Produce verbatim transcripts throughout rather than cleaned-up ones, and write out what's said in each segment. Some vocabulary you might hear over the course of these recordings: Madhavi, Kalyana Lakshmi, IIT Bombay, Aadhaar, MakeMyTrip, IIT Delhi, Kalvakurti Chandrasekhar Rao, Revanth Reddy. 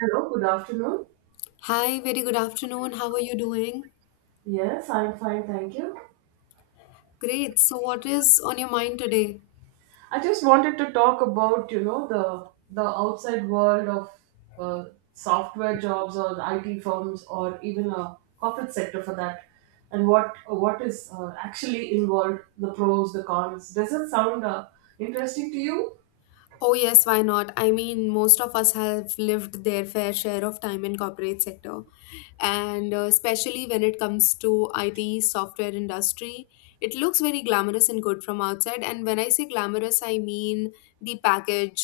Hello, good afternoon. Hi, very good afternoon. How are you doing? Yes, I'm fine, thank you. Great. So, what is on your mind today? I just wanted to talk about, you know, the the outside world of uh, software jobs or I T firms or even a corporate sector for that, and what what is uh, actually involved, the pros, the cons. Does it sound uh, interesting to you? Oh, yes, why not? I mean, most of us have lived their fair share of time in corporate sector. And uh, especially when it comes to I T software industry, it looks very glamorous and good from outside. And when I say glamorous, I mean the package,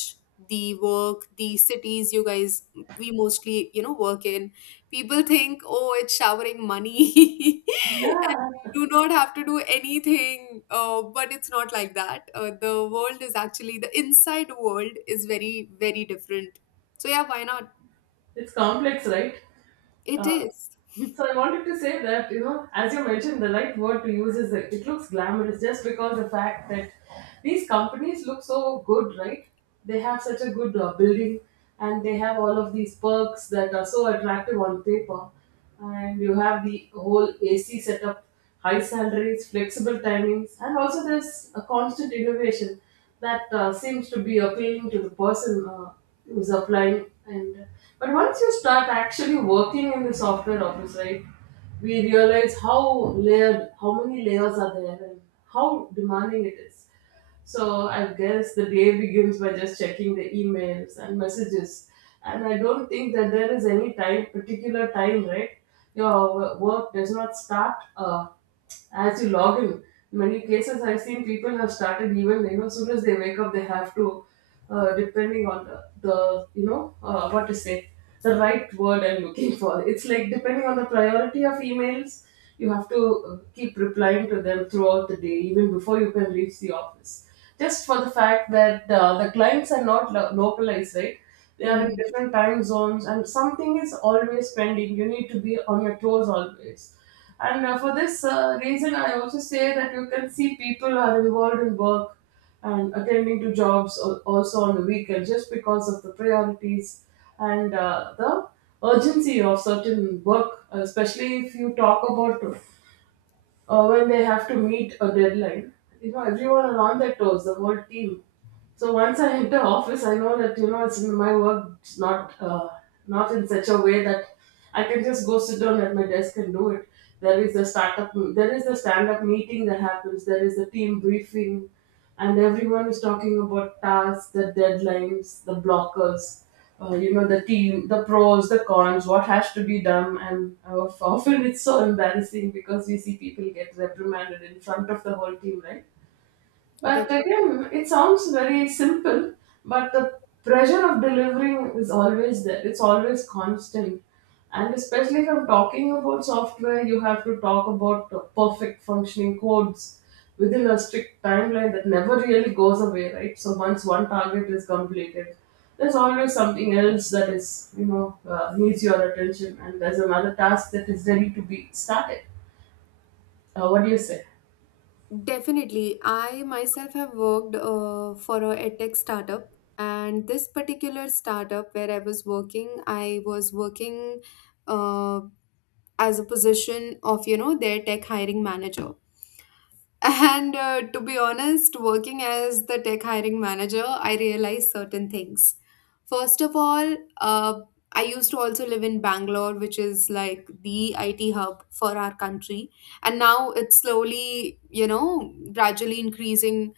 the work, the cities you guys, we mostly you know work in. People think, oh, it's showering money and Yeah, you do not have to do anything, uh, but it's not like that. Uh, the world is actually, the inside world is very very different. So yeah, why not? it's complex, right? It Uh, is. So I wanted to say that, you know, as you mentioned, the right word to use is that it looks glamorous just because the fact that these companies look so good, right? They have such a good uh, building, and they have all of these perks that are so attractive on paper. And you have the whole A C setup, high salaries, flexible timings, and also there's a constant innovation that uh, seems to be appealing to the person uh, who is applying. And but once you start actually working in the software office, right, we realize how layered, how many layers are there, and how demanding it is. So I guess the day begins by just checking the emails and messages. And I don't think that there is any time, particular time, right? Your wo- work does not start uh, as you log in. In many cases, I've seen people have started even, you know, as soon as they wake up, they have to, uh, depending on the, the you know, uh, what to say, the right word I'm looking for. It's like depending on the priority of emails, you have to uh, keep replying to them throughout the day, even before you can reach the office. Just for the fact that uh, the clients are not lo- localized, right? They are in Hmm, different time zones, and something is always pending. You need to be on your toes always. And uh, for this uh, reason, I also say that you can see people are involved in work and attending to jobs al- also on the weekend just because of the priorities and uh, the urgency of certain work, especially if you talk about uh, when they have to meet a deadline. You know, everyone are on their toes, the whole team. So once I enter office, I know that you know it's my work. It's not uh, not in such a way that I can just go sit down at my desk and do it. There is the startup, there is the stand up meeting that happens. There is the team briefing, and everyone was talking about tasks, the deadlines, the blockers, uh, you know, the team, the pros, the cons, what has to be done. And uh, often it's so embarrassing because we see people get reprimanded in front of the whole team, right? But definitely. again, it sounds very simple, but the pressure of delivering is always there. It's always constant. And especially if I'm talking about software, you have to talk about the perfect functioning codes within a strict timeline that never really goes away, right? So once one target is completed, there's always something else that is, you know, uh, needs your attention, and there's another task that is ready to be started. Uh, what do you say? Definitely. I myself have worked uh, for a edtech startup, and this particular startup where I was working, I was working uh, as a position of, you know, their tech hiring manager. And uh, to be honest, working as the tech hiring manager, I realized certain things. First of all, uh, I used to also live in Bangalore, which is like the I T hub for our country. And now it's slowly, you know, gradually increasing.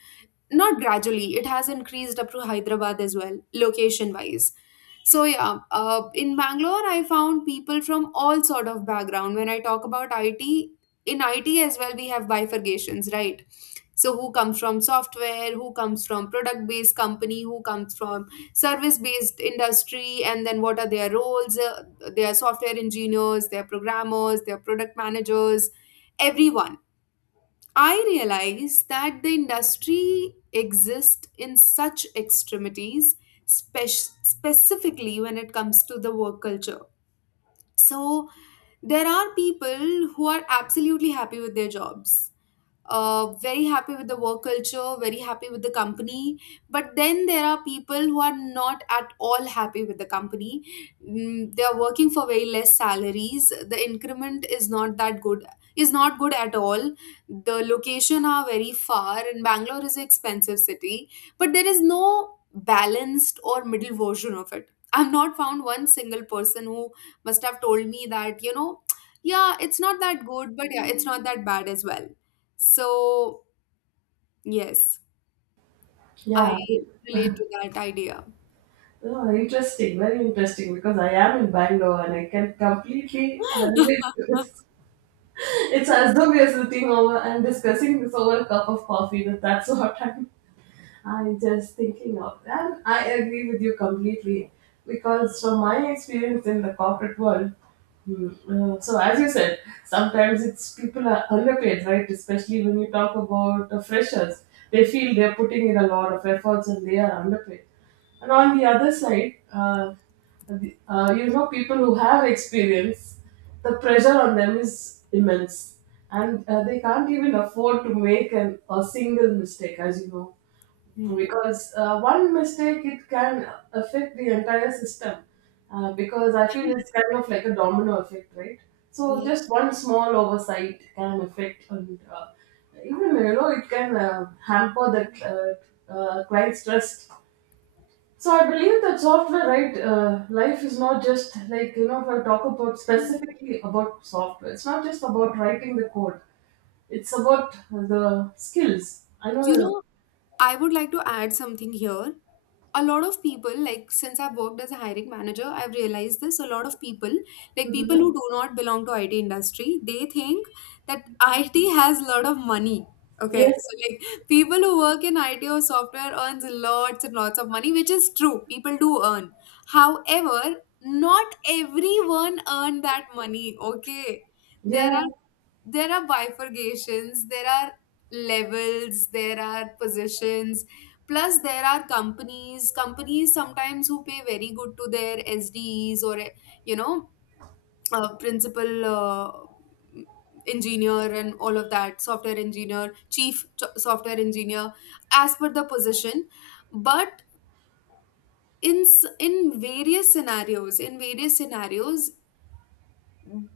Not gradually, it has increased up to Hyderabad as well, location wise. So yeah, uh, in Bangalore I found people from all sort of background. When I talk about IT, in IT as well we have bifurcations, right? So who comes from software, who comes from product based company, who comes from service based industry. And then what are their roles? Uh, they are software engineers, they are programmers, they are product managers, everyone. I realize that the industry exists in such extremities, spec- specifically when it comes to the work culture. So, there are people who are absolutely happy with their jobs, uh, very happy with the work culture, very happy with the company. But then there are people who are not at all happy with the company. Mm, they are working for very less salaries. The increment is not that good, is not good at all. The location are very far, and Bangalore is an expensive city. But there is no balanced or middle version of it. I've not found one single person who must have told me that, you know, yeah, it's not that good, but yeah, it's not that bad as well. So, yes, I Yeah. relate to that idea. Oh, interesting, very interesting because I am in Bangalore and I can completely uh, relate to this. It's as though we are sitting over and discussing this over a cup of coffee. That that's what I'm, I'm just thinking of. And I agree with you completely because from my experience in the corporate world, hmm, uh, so as you said, sometimes it's people are underpaid, right? Especially when you talk about the freshers, they feel they're putting in a lot of efforts and they are underpaid. And on the other side, uh, the- uh, you know, people who have experience, the pressure on them is immense, and uh, they can't even afford to make an, a single mistake, as you know, Hmm. because uh, one mistake, it can affect the entire system. Uh, because I feel it's kind of like a domino effect, right? So just Yes. one small oversight can affect, and uh, even you know, it can uh, hamper the uh, uh, client's trust. So I believe that software, right? Uh, life is not just like you know. If I talk about specifically about software, it's not just about writing the code. It's about the skills. I You know. know, I would like to add something here. A lot of people, like since I've worked as a hiring manager, I've realized this. A lot of people, like people who Hmm. do not belong to IT industry, they think that it has a lot of money. Okay, Yes. so like, people who work in IT or software earns lots and lots of money, which is true, people do earn. However, not everyone earn that money. Okay, Yeah. there are, there are bifurcations, there are levels, there are positions. Plus, there are companies, companies sometimes who pay very good to their S D Es or, you know, uh, principal uh, engineer and all of that, software engineer, chief ch- software engineer, as per the position. But in s- in various scenarios, in various scenarios,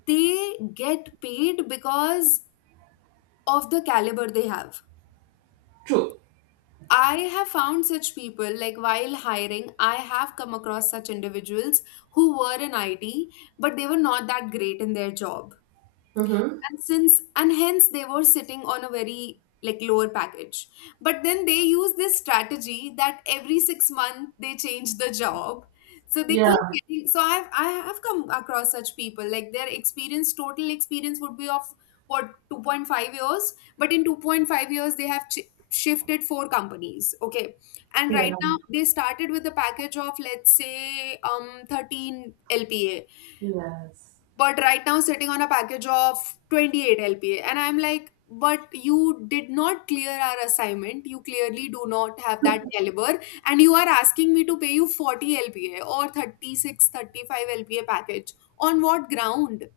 they get paid because of the caliber they have. True. I have found such people, like while hiring, I have come across such individuals who were in I T, but they were not that great in their job. Mm-hmm. And since and hence they were sitting on a very like lower package. But then they use this strategy that every six months they change the job, so they keep Yeah. getting. So i've I have come across such people, like their experience, total experience would be of what, two point five years, but in two point five years they have ch- shifted four companies. Okay, and Yeah. right now they started with a package of let's say um thirteen lpa, Yes. but right now sitting on a package of twenty eight L P A. And I'm like, but you did not clear our assignment. You clearly do not have that caliber. And you are asking me to pay you forty L P A or thirty six, thirty five L P A package. On what ground?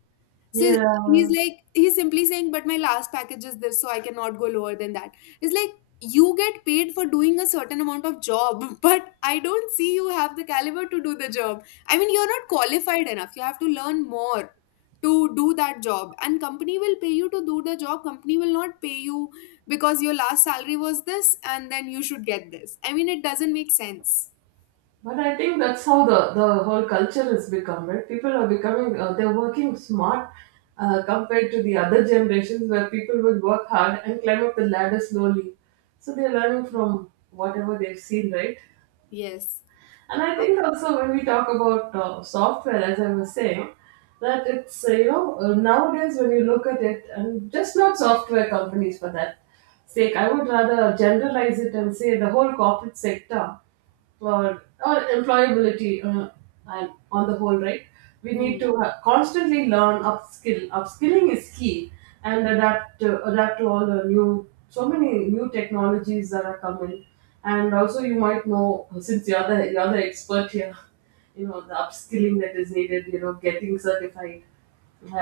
So, Yeah. he's like, he's simply saying, but my last package is this, so I cannot go lower than that. It's like, you get paid for doing a certain amount of job, but I don't see you have the caliber to do the job. I mean, you're not qualified enough. You have to learn more to do that job. And company will pay you to do the job. Company will not pay you because your last salary was this and then you should get this. I mean, it doesn't make sense. But I think that's how the, the whole culture has become, right? People are becoming, uh, they're working smart uh, compared to the other generations where people would work hard and climb up the ladder slowly. So they're learning from whatever they've seen, right? Yes. And I think also when we talk about uh, software, as I was saying, that it's, uh, you know, uh, nowadays when you look at it, and just not software companies for that sake, I would rather generalize it and say the whole corporate sector or, or employability, uh, and on the whole, right, we need Hmm. to uh, constantly learn upskill, upskilling is key, and adapt to, adapt to all the new, so many new technologies that are coming. And also you might know, since you're the you're the expert here, you know the upskilling that is needed, you know, getting certified,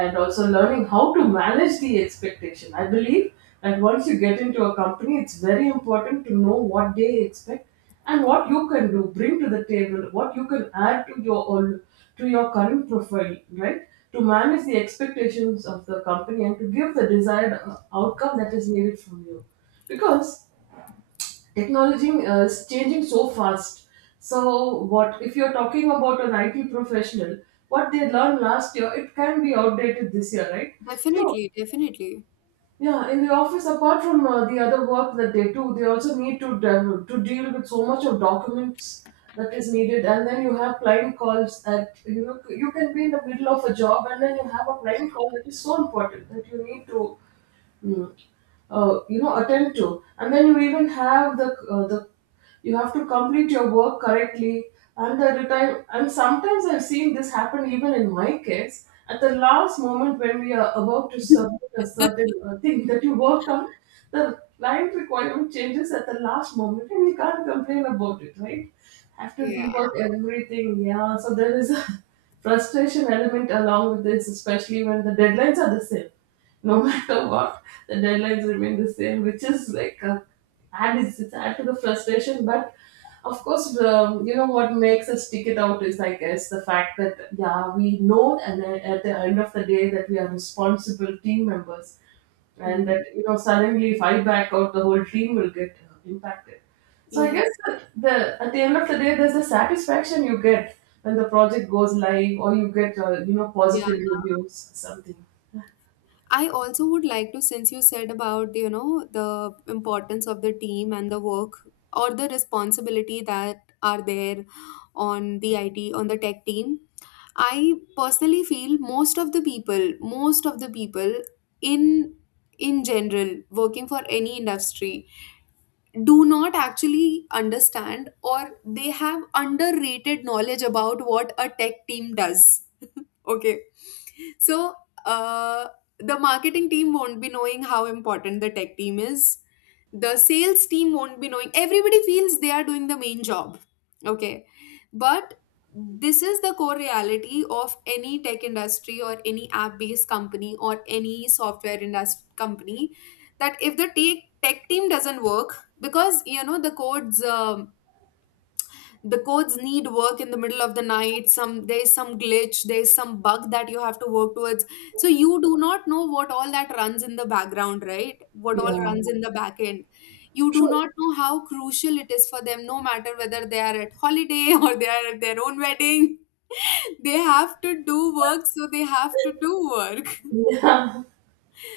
and also learning how to manage the expectation. I believe that once you get into a company, it's very important to know what they expect and what you can do, bring to the table, what you can add to your own, to your current profile, right? To manage the expectations of the company and to give the desired uh, outcome that is needed from you, because technology uh, is changing so fast. So, what if you're talking about an I T professional? What they learned last year, it can be outdated this year, right? So, Definitely, definitely. yeah, in the office, apart from uh, the other work that they do, they also need to de- to deal with so much of documents that is needed. And then you have client calls that you know you can be in the middle of a job, and then you have a client call that is so important that you need to mm, uh, you know attend to. And then you even have the uh, the you have to complete your work correctly and at the time. And sometimes I've seen this happen, even in my case, at the last moment when we are about to submit a certain uh, thing that you worked on, the client requirement changes at the last moment and we can't complain about it, right? Have to Yeah. rework everything. Yeah, so there is a frustration element along with this, especially when the deadlines are the same, no matter what, the deadlines remain the same, which is like a, add it's, it's add to the frustration. But of course, um, you know what makes us stick it out is, I guess, the fact that yeah, we know, and then at the end of the day, that we are responsible team members, and that Hmm. you know suddenly if I back out, the whole team will get uh, impacted. So I guess Yes. that the at the end of the day, there's a satisfaction you get when the project goes live, or you get uh, you know Yeah, positive reviews, or something. I also would like to, since you said about, you know, the importance of the team and the work or the responsibility that are there on the I T, on the tech team. I personally feel most of the people, most of the people in in general, working for any industry do not actually understand, or they have underrated knowledge about what a tech team does. Okay. So, uh, the marketing team won't be knowing how important the tech team is. The sales team won't be knowing. Everybody feels they are doing the main job. Okay. But this is the core reality of any tech industry or any app based company or any software industry company, that if the tech, tech team doesn't work, because you know the code's um, the codes need work in the middle of the night, some, there's some glitch, there's some bug that you have to work towards. So you do not know what all that runs in the background, right, what all Yeah. runs in the back end. You do True. not know how crucial it is for them, no matter whether they are at holiday or they are at their own wedding, they have to do work, so they have to do work. Yeah,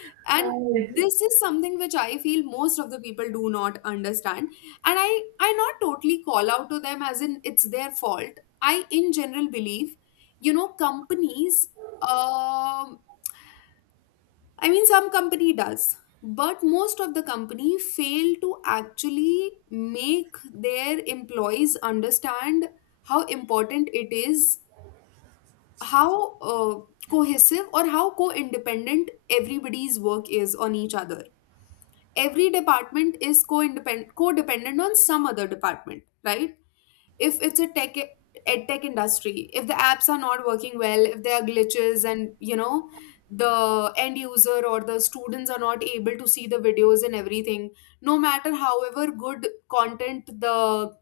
I And agree. this is something which I feel most of the people do not understand. And i I not totally call out to them as in it's their fault. I in general believe, you know companies, um I mean some company does, but most of the company fail to actually make their employees understand how important it is, how uh, cohesive or how co-independent everybody's work is on each other. Every department is co-independent, co-dependent on some other department, right? If it's a tech, ed tech industry, if the apps are not working well, if there are glitches and you know the end user or the students are not able to see the videos and everything, no matter however good content the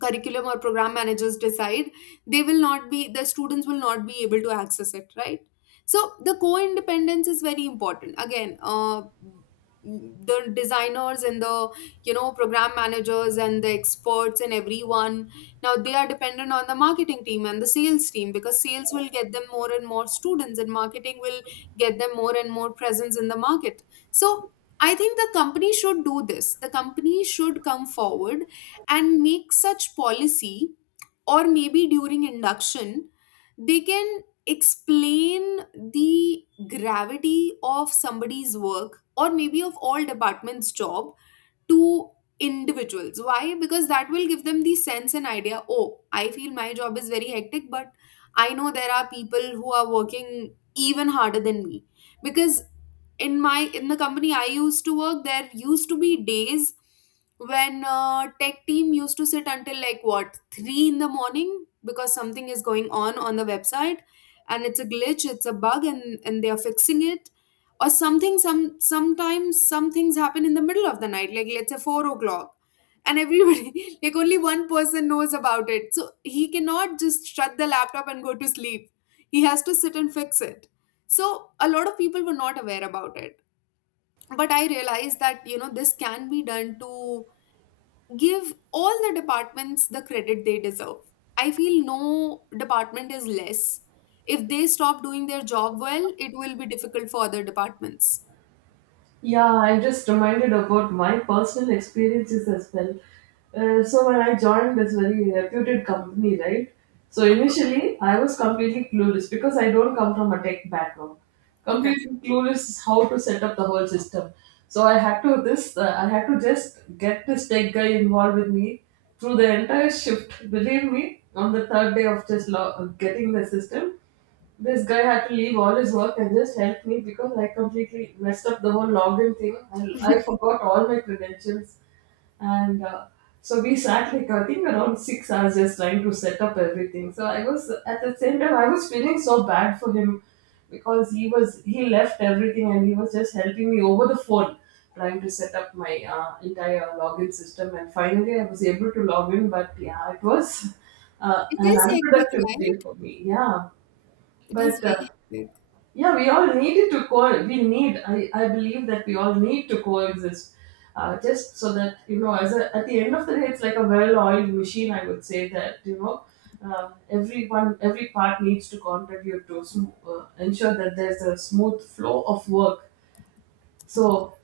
curriculum or program managers decide, they will not be, the students will not be able to access it, right? So the co-independence is very important. Again, uh, the designers and the, you know program managers and the experts and everyone, now they are dependent on the marketing team and the sales team, because sales will get them more and more students and marketing will get them more and more presence in the market. So, I think the company should do this. The company should come forward and make such policy, or maybe during induction they can explain the gravity of somebody's work, or maybe of all departments job, to individuals. Why? Because that will give them the sense and idea, oh, I feel my job is very hectic, but I know there are people who are working even harder than me. Because in my, in the company I used to work, there used to be days when uh, tech team used to sit until like what, three in the morning, because something is going on on the website, and it's a glitch, it's a bug, and and they are fixing it. Or something, some, sometimes some things happen in the middle of the night, like let's say four o'clock, and everybody like only one person knows about it, so he cannot just shut the laptop and go to sleep, he has to sit and fix it. So a lot of people were not aware about it. But I realized that you know this can be done to give all the departments the credit they deserve. I feel no department is less. If they stop doing their job well, it will be difficult for other departments. Yeah, I'm just reminded about my personal experiences as well. Uh, so when I joined this very reputed company, right? So Okay. initially, I was completely clueless because I don't come from a tech background. Okay. Completely clueless how to set up the whole system. So I had to this. Uh, I had to just get this tech guy involved with me through the entire shift. Believe me, on the third day of just lo- getting the system, this guy had to leave all his work and just help me because I completely messed up the whole login thing. I, I forgot all my credentials. And uh, so we sat like, I think, around six hours just trying to set up everything. So I was, at the same time, I was feeling so bad for him because he was, he left everything and he was just helping me over the phone, trying to set up my uh, entire login system. And finally, I was able to log in. But yeah, it was uh, It an is hectic, unproductive day right? for me. Yeah. It is But uh, very hectic. yeah, we all needed to co. We need. I, I believe that we all need to coexist, uh, just so that you know. As a, at the end of the day, it's like a well-oiled machine. I would say that you know, uh, everyone, every part needs to contribute to sm- uh, ensure that there's a smooth flow of work. So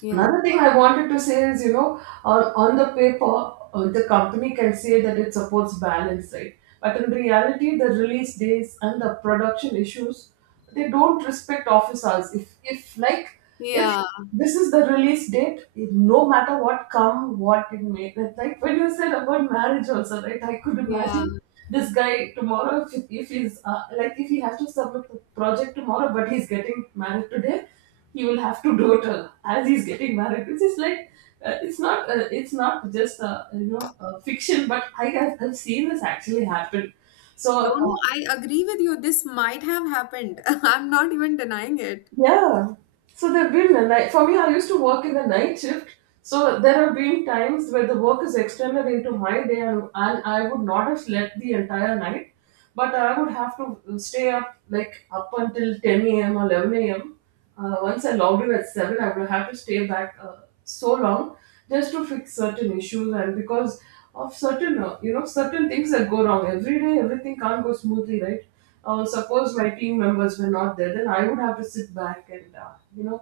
Yeah. another thing I wanted to say is, you know, uh, on the paper, uh, the company can say that it supports balance, right? But in reality, the release days and the production issues, they don't respect office hours. If, if like, if Yeah. this is the release date, it- no matter what come, what it may, that, like when you said about marriage also, right? I could Yeah. imagine this guy tomorrow, if, if he's, uh, like, if he has to submit the project tomorrow, but he's getting married today, he will have to do it uh, as he's getting married, which is like, uh, it's not uh, it's not just uh, you know uh, fiction, but I have I've seen this actually happen. So, No, uh, no, I agree with you. This might have happened. I'm not even denying it. yeah. So there have been a night for me. I used to work in the night shift, so there have been times where the work is extended into my day, and, and I would not have slept the entire night, but I would have to uh, stay up like up until ten a m or eleven a m. Uh, once I logged in at seven, I would have to stay back uh, so long, just to fix certain issues, and because of certain uh, you know certain things that go wrong every day. Everything can't go smoothly, right? Uh, suppose my team members were not there, then I would have to sit back and uh, you know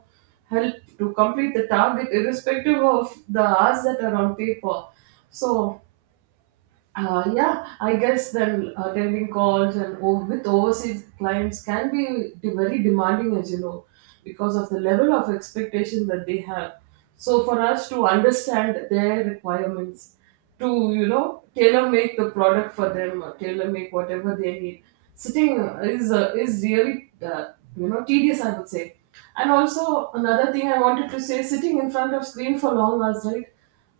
help to complete the target, irrespective of the hours that are on paper. So, uh, yeah, I guess then attending calls and o- with overseas clients can be de- very demanding, as you know, because of the level of expectation that they have. So, for us to understand their requirements, to you know tailor make the product for them, tailor make whatever they need, sitting uh, is uh, is really uh, you know tedious, I would say. And also another thing I wanted to say, sitting in front of screen for long hours, right?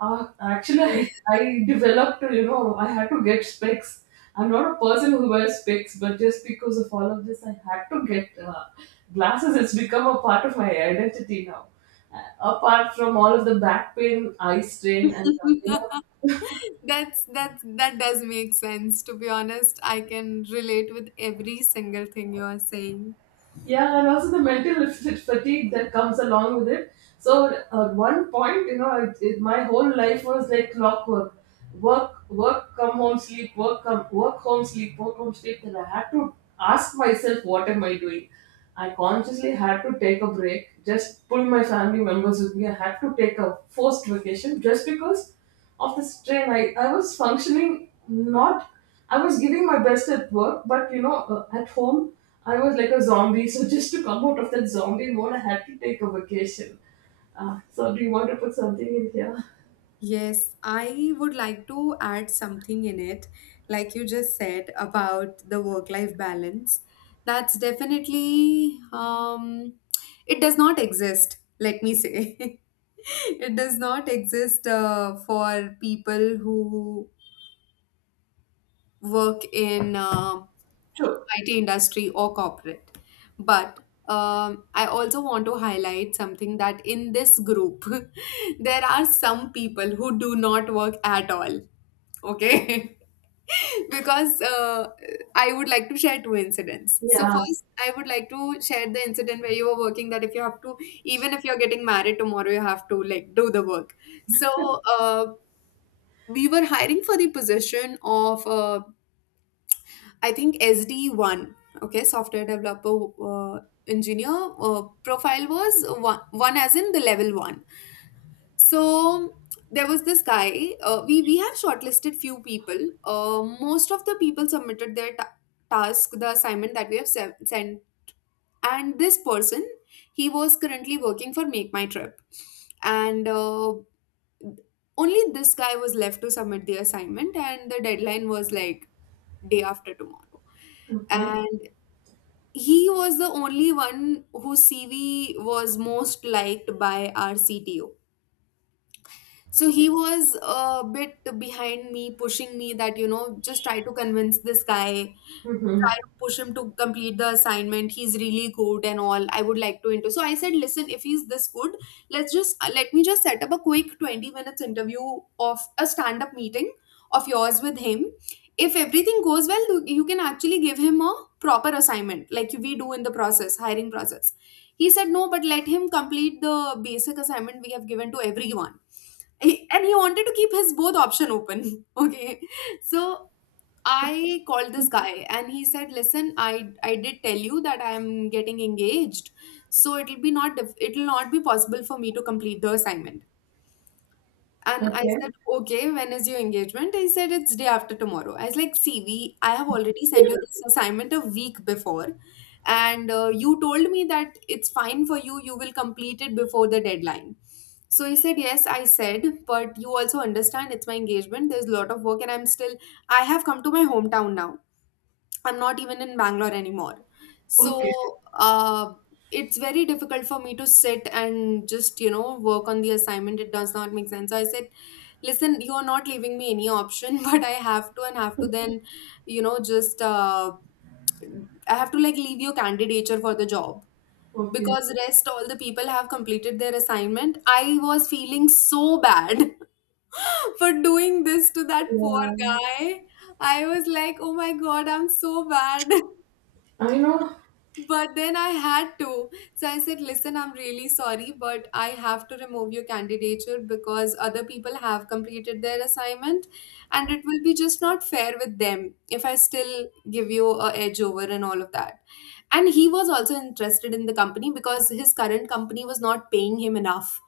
Uh, actually, I, I developed, you know, I had to get specs. I'm not a person who wears specs, but just because of all of this, I had to get uh, glasses. It's become a part of my identity now. Uh, apart from all of the back pain, eye strain, and uh, you know, That's that's that does make sense. To be honest, I can relate with every single thing you are saying. yeah, and also the mental f- fatigue that comes along with it. So at one point, you know, it, it, my whole life was like clockwork: work, work, come home, sleep, work, come, work, home, sleep, work, home, sleep. Then I had to ask myself, what am I doing? I consciously had to take a break, just pull my family members with me. I had to take a forced vacation just because of the strain. I, I was functioning, not, I was giving my best at work, but you know uh, at home, I was like a zombie. So just to come out of that zombie mode, I had to take a vacation. Uh, so, do you want to put something in here? Yes, I would like to add something in it, like you just said about the work-life balance. That's definitely, um, it does not exist, let me say. It does not exist uh, for people who work in, uh, Sure. I T industry or corporate. But um, I also want to highlight something that in this group, there are some people who do not work at all. Okay. because uh, I would like to share two incidents. So Yeah. first, I would like to share the incident where you were working that if you have to, even if you're getting married tomorrow, you have to like do the work. So uh, we were hiring for the position of uh, I think S D one. Okay, software developer uh, engineer uh, profile was one, one as in the level one. So there was this guy, uh, we we have shortlisted few people, uh, most of the people submitted their ta- task the assignment that we have se- sent, and this person, he was currently working for Make My Trip. And uh, only this guy was left to submit the assignment, and the deadline was like day after tomorrow, Okay. and he was the only one whose CV was most liked by our CTO. So he was a bit behind me, pushing me that, you know, just try to convince this guy, Mm-hmm. try to push him to complete the assignment. He's really good and all. I would like to into. So I said, listen, if he's this good, let's just uh, let me just set up a quick twenty minutes interview of a stand up meeting of yours with him. If everything goes well, you you can actually give him a proper assignment like we do in the process, hiring process. He said, no, but let him complete the basic assignment we have given to everyone. He, and he wanted to keep his both option open. Okay. So i called this guy, and he said, listen, i i did tell you that I am getting engaged, so it'll be not dif- it'll not be possible for me to complete the assignment. And I Okay. said, okay, when is your engagement? I said, it's day after tomorrow. I was like, see, we, I have already sent you this assignment a week before. And uh, you told me that it's fine for you. You will complete it before the deadline. So he said, yes. I said, but you also understand it's my engagement. There's a lot of work, and I'm still, I have come to my hometown now. I'm not even in Bangalore anymore. Okay. So uh, it's very difficult for me to sit and just, you know, work on the assignment. It does not make sense. So I said, listen, you are not leaving me any option, but I have to, and have to then, you know just uh, I have to like leave your candidature for the job Okay. because rest all the people have completed their assignment. I was feeling so bad for doing this to that poor guy. I was like, oh my god, I'm so bad. I know. But then I had to. So I said, listen, I'm really sorry, but I have to remove your candidature because other people have completed their assignment, and it will be just not fair with them if I still give you a edge over and all of that. And he was also interested in the company because his current company was not paying him enough.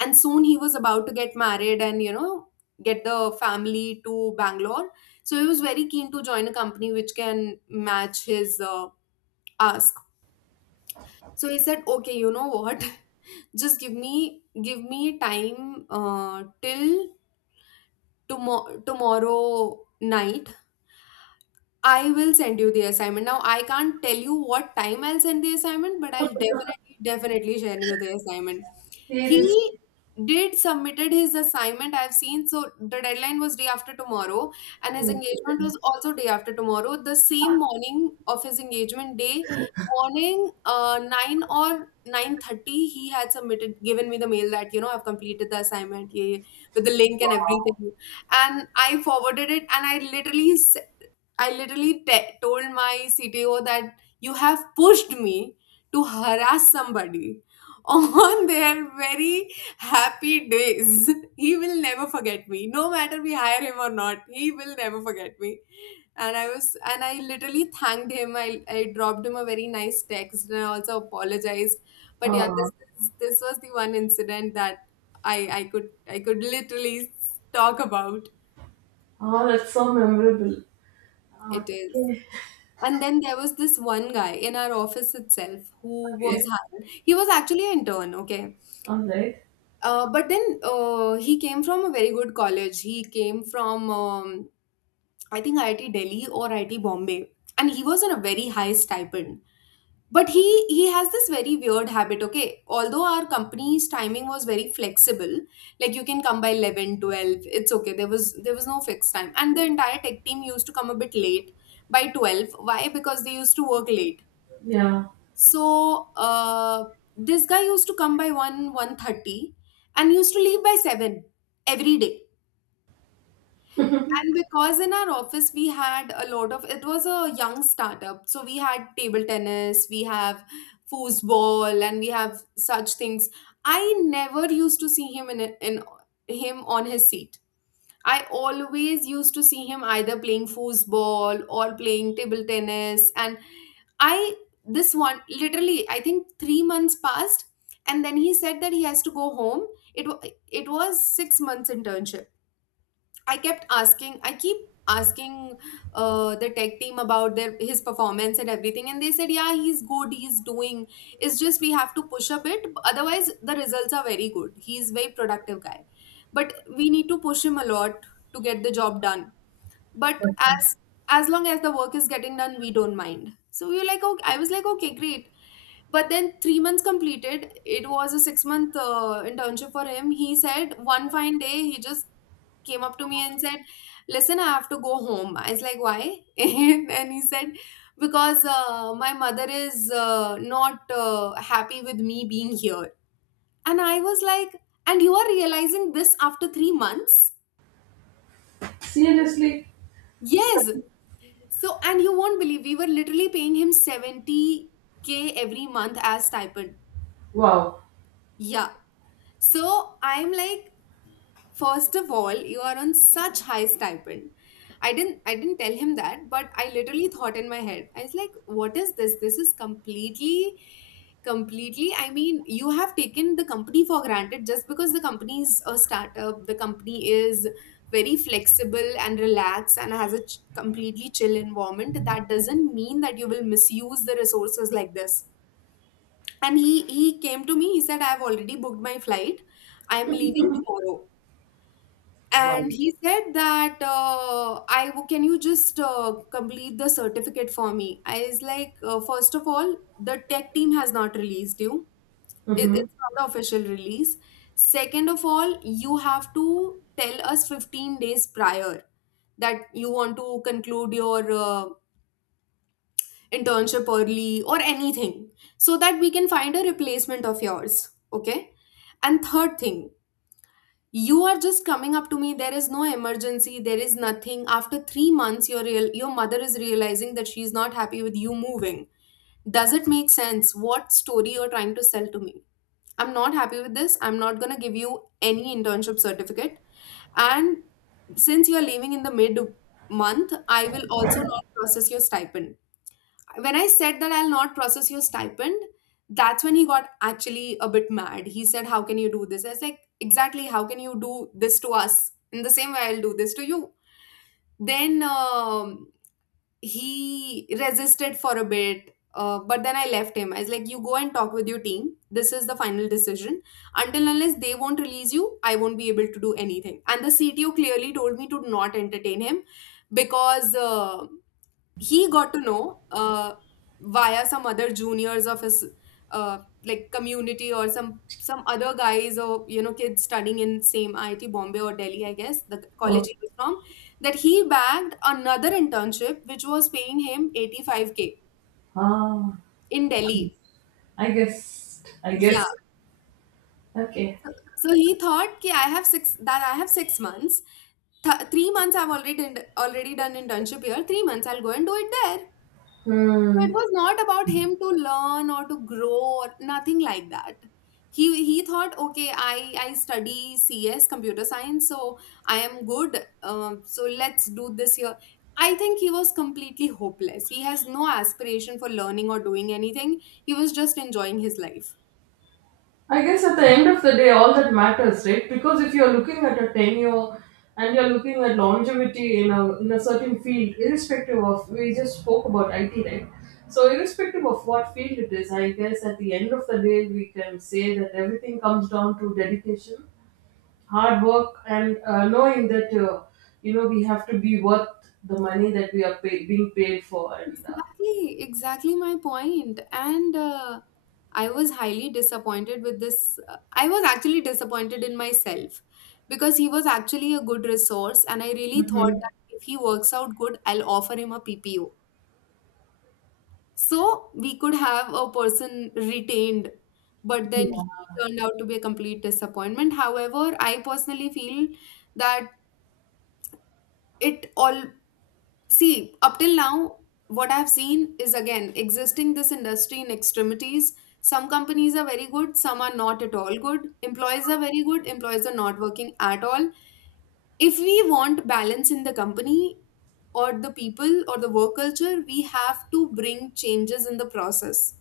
And soon he was about to get married and, you know, get the family to Bangalore. So he was very keen to join a company which can match his uh, ask. So he said, okay, you know what? Just give me give me time uh, till tomorrow tomorrow night. I will send you the assignment. Now I can't tell you what time I'll send the assignment, but I'll definitely definitely send you the assignment. Here is, He did submitted his assignment. I've seen. So the deadline was day after tomorrow, and his engagement was also day after tomorrow, the same morning of his engagement day morning, uh, nine or nine thirty he had submitted, given me the mail that, you know, I've completed the assignment. Yeah, yeah, with the link and everything. And I forwarded it, and I literally s- I literally te- told my C T O that you have pushed me to harass somebody on their very happy days. He will never forget me. No matter we hire him or not, he will never forget me. And I was, and I literally thanked him. I, I dropped him a very nice text, and I also apologized. But yeah, uh, this is, this was the one incident that I I could I could literally talk about. oh, that's so memorable. Uh, It is. Okay. And then there was this one guy in our office itself who was Okay. hired. He was actually an intern, okay. All right. Uh, but then uh, he came from a very good college. He came from um, I think I I T Delhi or I I T Bombay, and he was on a very high stipend. But he he has this very weird habit. Okay, although our company's timing was very flexible, like you can come by eleven, twelve, it's okay. There was there was no fixed time, and the entire tech team used to come a bit late by twelve. Why? Because they used to work late. Yeah. So uh, this guy used to come by one, one thirty, and used to leave by seven every day. And because in our office we had a lot of, it was a young startup. So we had table tennis, we have foosball, and we have such things. I never used to see him in, in him on his seat. I always used to see him either playing foosball or playing table tennis. And I, this one, literally, I think three months passed. And then he said that he has to go home. It, wa- it was six months internship. I kept asking, I keep asking uh, the tech team about their his performance and everything, and they said, "Yeah, he's good. He's doing. It's just we have to push a bit. Otherwise, the results are very good. He's very productive guy, but we need to push him a lot to get the job done. But as as long as the work is getting done, we don't mind." So we were like, "Okay." I was like, "Okay, great." But then three months completed, it was a six month uh, internship for him. He said one fine day he just came up to me and said, "Listen, I have to go home." I was like, "Why?" And he said, "Because uh, my mother is uh, not uh, happy with me being here." And I was like, "And you are realizing this after three months?" Seriously. Yes. So, and you won't believe we were literally paying him seventy k every month as stipend. Wow. Yeah. So I'm like, first of all, you are on such high stipend. I didn't I didn't tell him that, but I literally thought in my head. I was like, what is this? This is completely completely I mean, you have taken the company for granted just because the company is a startup, the company is very flexible and relaxed and has a ch- completely chill environment. That doesn't mean that you will misuse the resources like this. And he he came to me, he said, I've already booked my flight, I'm leaving tomorrow. Wow. And he said that, uh, I can you just uh, complete the certificate for me. I was like, uh, first of all, the tech team has not released you. it, Mm-hmm. it's not the official release. Second of all, you have to tell us fifteen days prior that you want to conclude your uh, internship early or anything, so that we can find a replacement of yours, okay? And third thing, you are just coming up to me, there is no emergency, there is nothing. After three months, your real your mother is realizing that she's not happy with you moving? Does it make sense what story you're trying to sell to me? I'm not happy with this. I'm not going to give you any internship certificate. And since you're leaving in the mid month, I will also not process your stipend. When I said that I'll not process your stipend, that's when he got actually a bit mad. He said, how can you do this? I was like, exactly, how can you do this to us? In the same way, I'll do this to you. Then um, he resisted for a bit, uh, but then I left him. I was like, you go and talk with your team. This is the final decision. Until unless they won't release you, I won't be able to do anything. And the C T O clearly told me to not entertain him because. Uh, he got to know uh, via some other juniors of his, uh, like community or some some other guys or, you know, kids studying in same I I T Bombay or Delhi, I guess, the college Oh. he was from, that he bagged another internship which was paying him eighty-five k Ah. in Delhi. I guess. I Yeah. guess. Okay. So he thought ki I have six, that I have six months. th- three months I've already done, already done internship here, three months I'll go and do it there. So it Hmm. was not about him to learn or to grow or nothing like that. He he thought, okay, I I study C S, computer science, so I am good. Um, so let's do this here. I think he was completely hopeless. He has no aspiration for learning or doing anything. He was just enjoying his life. I guess at the end of the day, all that matters, right? Because if you're looking at a tenure and you're looking at longevity in a in a certain field, irrespective of we just spoke about I T, right? So, irrespective of what field it is, I guess at the end of the day, we can say that everything comes down to dedication, hard work, and uh, knowing that uh, you know we have to be worth the money that we are pay- being paid for, and. Uh, Exactly, exactly my point. And uh, I was highly disappointed with this. uh, I was actually disappointed in myself because he was actually a good resource, and I really thought Mhm. that if he works out good, I'll offer him a P P O. So we could have a person retained, but then he turned out to be a complete disappointment. However, I personally feel that it all, see, up till now, what I've seen is again existing this industry in extremities. Some companies are very good, some are not at all good. Employees are very good, employees are not working at all. If we want balance in the company or the people or the work culture, we have to bring changes in the process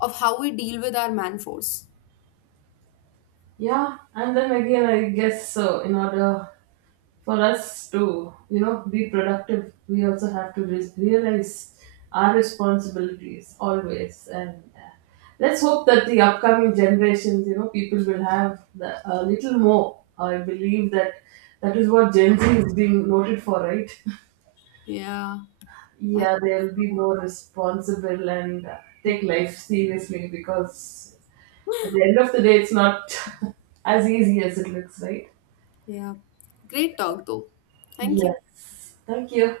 of how we deal with our man force. Yeah, and then again, I guess so. In order for us to, you know, be productive, we also have to re- realize our responsibilities always. And uh, let's hope that the upcoming generations, you know, people will have the, a little more. I believe that that is what Gen Z is being noted for, right? Yeah. I- Yeah, they'll be more responsible and uh, take life seriously, because at the end of the day, it's not as easy as it looks, right? Yeah. Great talk, though. Thank you. Yes. Thank you.